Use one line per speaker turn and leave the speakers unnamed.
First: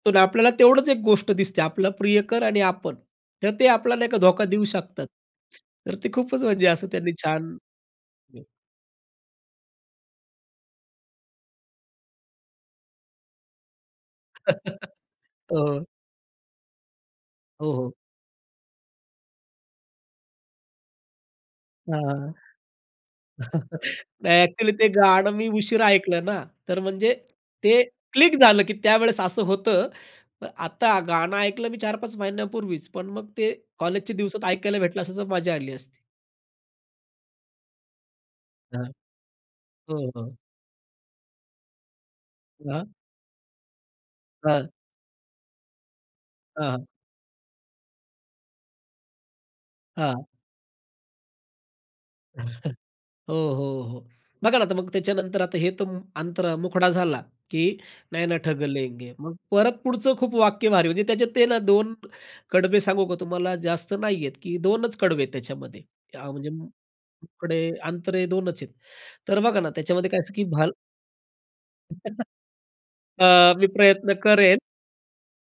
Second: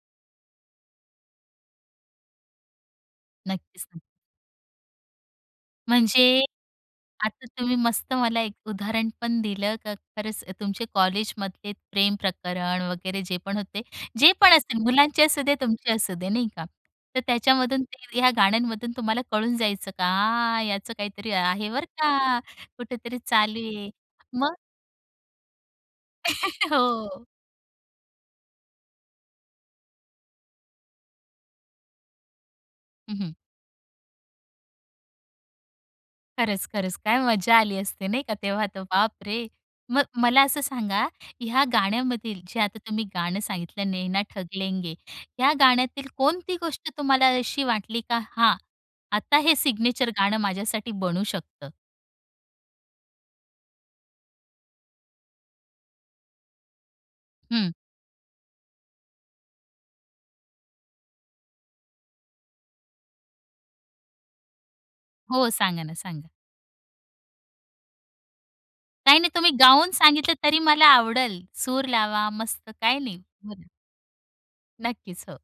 पण आपल्याला तेवढंच एक गोष्ट दिसते, आपला प्रियकर आणि आपण. तर ते
नक्कीच
आपल्याला
न
नाही का धोका देऊ शकतात. तर ते खूपच
म्हणजे,
म्हणजे असं त्यांनी
आता
छान
तुम्ही मस्त मला एक उदाहरण पण दिलं, का खरंच तुमचे कॉलेजमधले प्रेम प्रकरण वगैरे जे पण होते, जे पण असेल मुलांचे असुदे,
हो.
तुमची असू दे नाही का. तर
हो,
त्याच्यामधून
हो.
ते ह्या गाण्यांमधून तुम्हाला कळून जायचं का याचं काहीतरी आहे बरं
हां.
का, कुठेतरी चालू आहे
नाही
मग?
एक्चुअली ते गाणं मी उशिरा ऐकलं ना, तर म्हणजे
हो.
ते क्लिक झालं, की त्यावेळेस असं होतं. आता गाणं ऐकलं मी 4-5 महिन्यांपूर्वीच, पण
हं,
मग
हं.
ते कॉलेजच्या दिवसात ऐकायला भेटलं असतं तर मज्जा आली असती.
खरंच, खरंच, काय मजा आली असते नाही का तेव्हा तर.
हां.
बाप रे! मग
हो, हो.
मला असं सांगा, ह्या गाण्यामधील जे आता
हां?
तुम्ही गाणं सांगितलं नैना ठग
हां.
लेंगे ह्या गाण्यातील कोणती
हां, हां.
गोष्ट तुम्हाला अशी वाटली का, हां, आता हे सिग्नेचर
हां.
गाणं माझ्यासाठी बनू शकतं?
हो, हो, हो. बघा ना आता मग त्याच्यानंतर आता हे तर अंतर मुखडा झाला,
हं.
की नैना ठग लेंगे मग परत पुढचं खूप वाक्य भारी. म्हणजे त्याच्यात ते ना 2 कडवे सांगू का तुम्हाला जास्त नाहीये, की 2चं कडवे आहेत
हो
त्याच्यामध्ये
सांगा ना सांगा?
म्हणजे. मुखडे अंतरे 2चं आहेत.
काही नाही
तर
तुम्ही
बघा ना
गाऊन
त्याच्यामध्ये काय अस
सांगितलं
की
तरी
भाल
मला आवडलं, सूर लावा मस्त काही नाही
अ,
बोला.
मी प्रयत्न करेन.
नक्कीच, हो.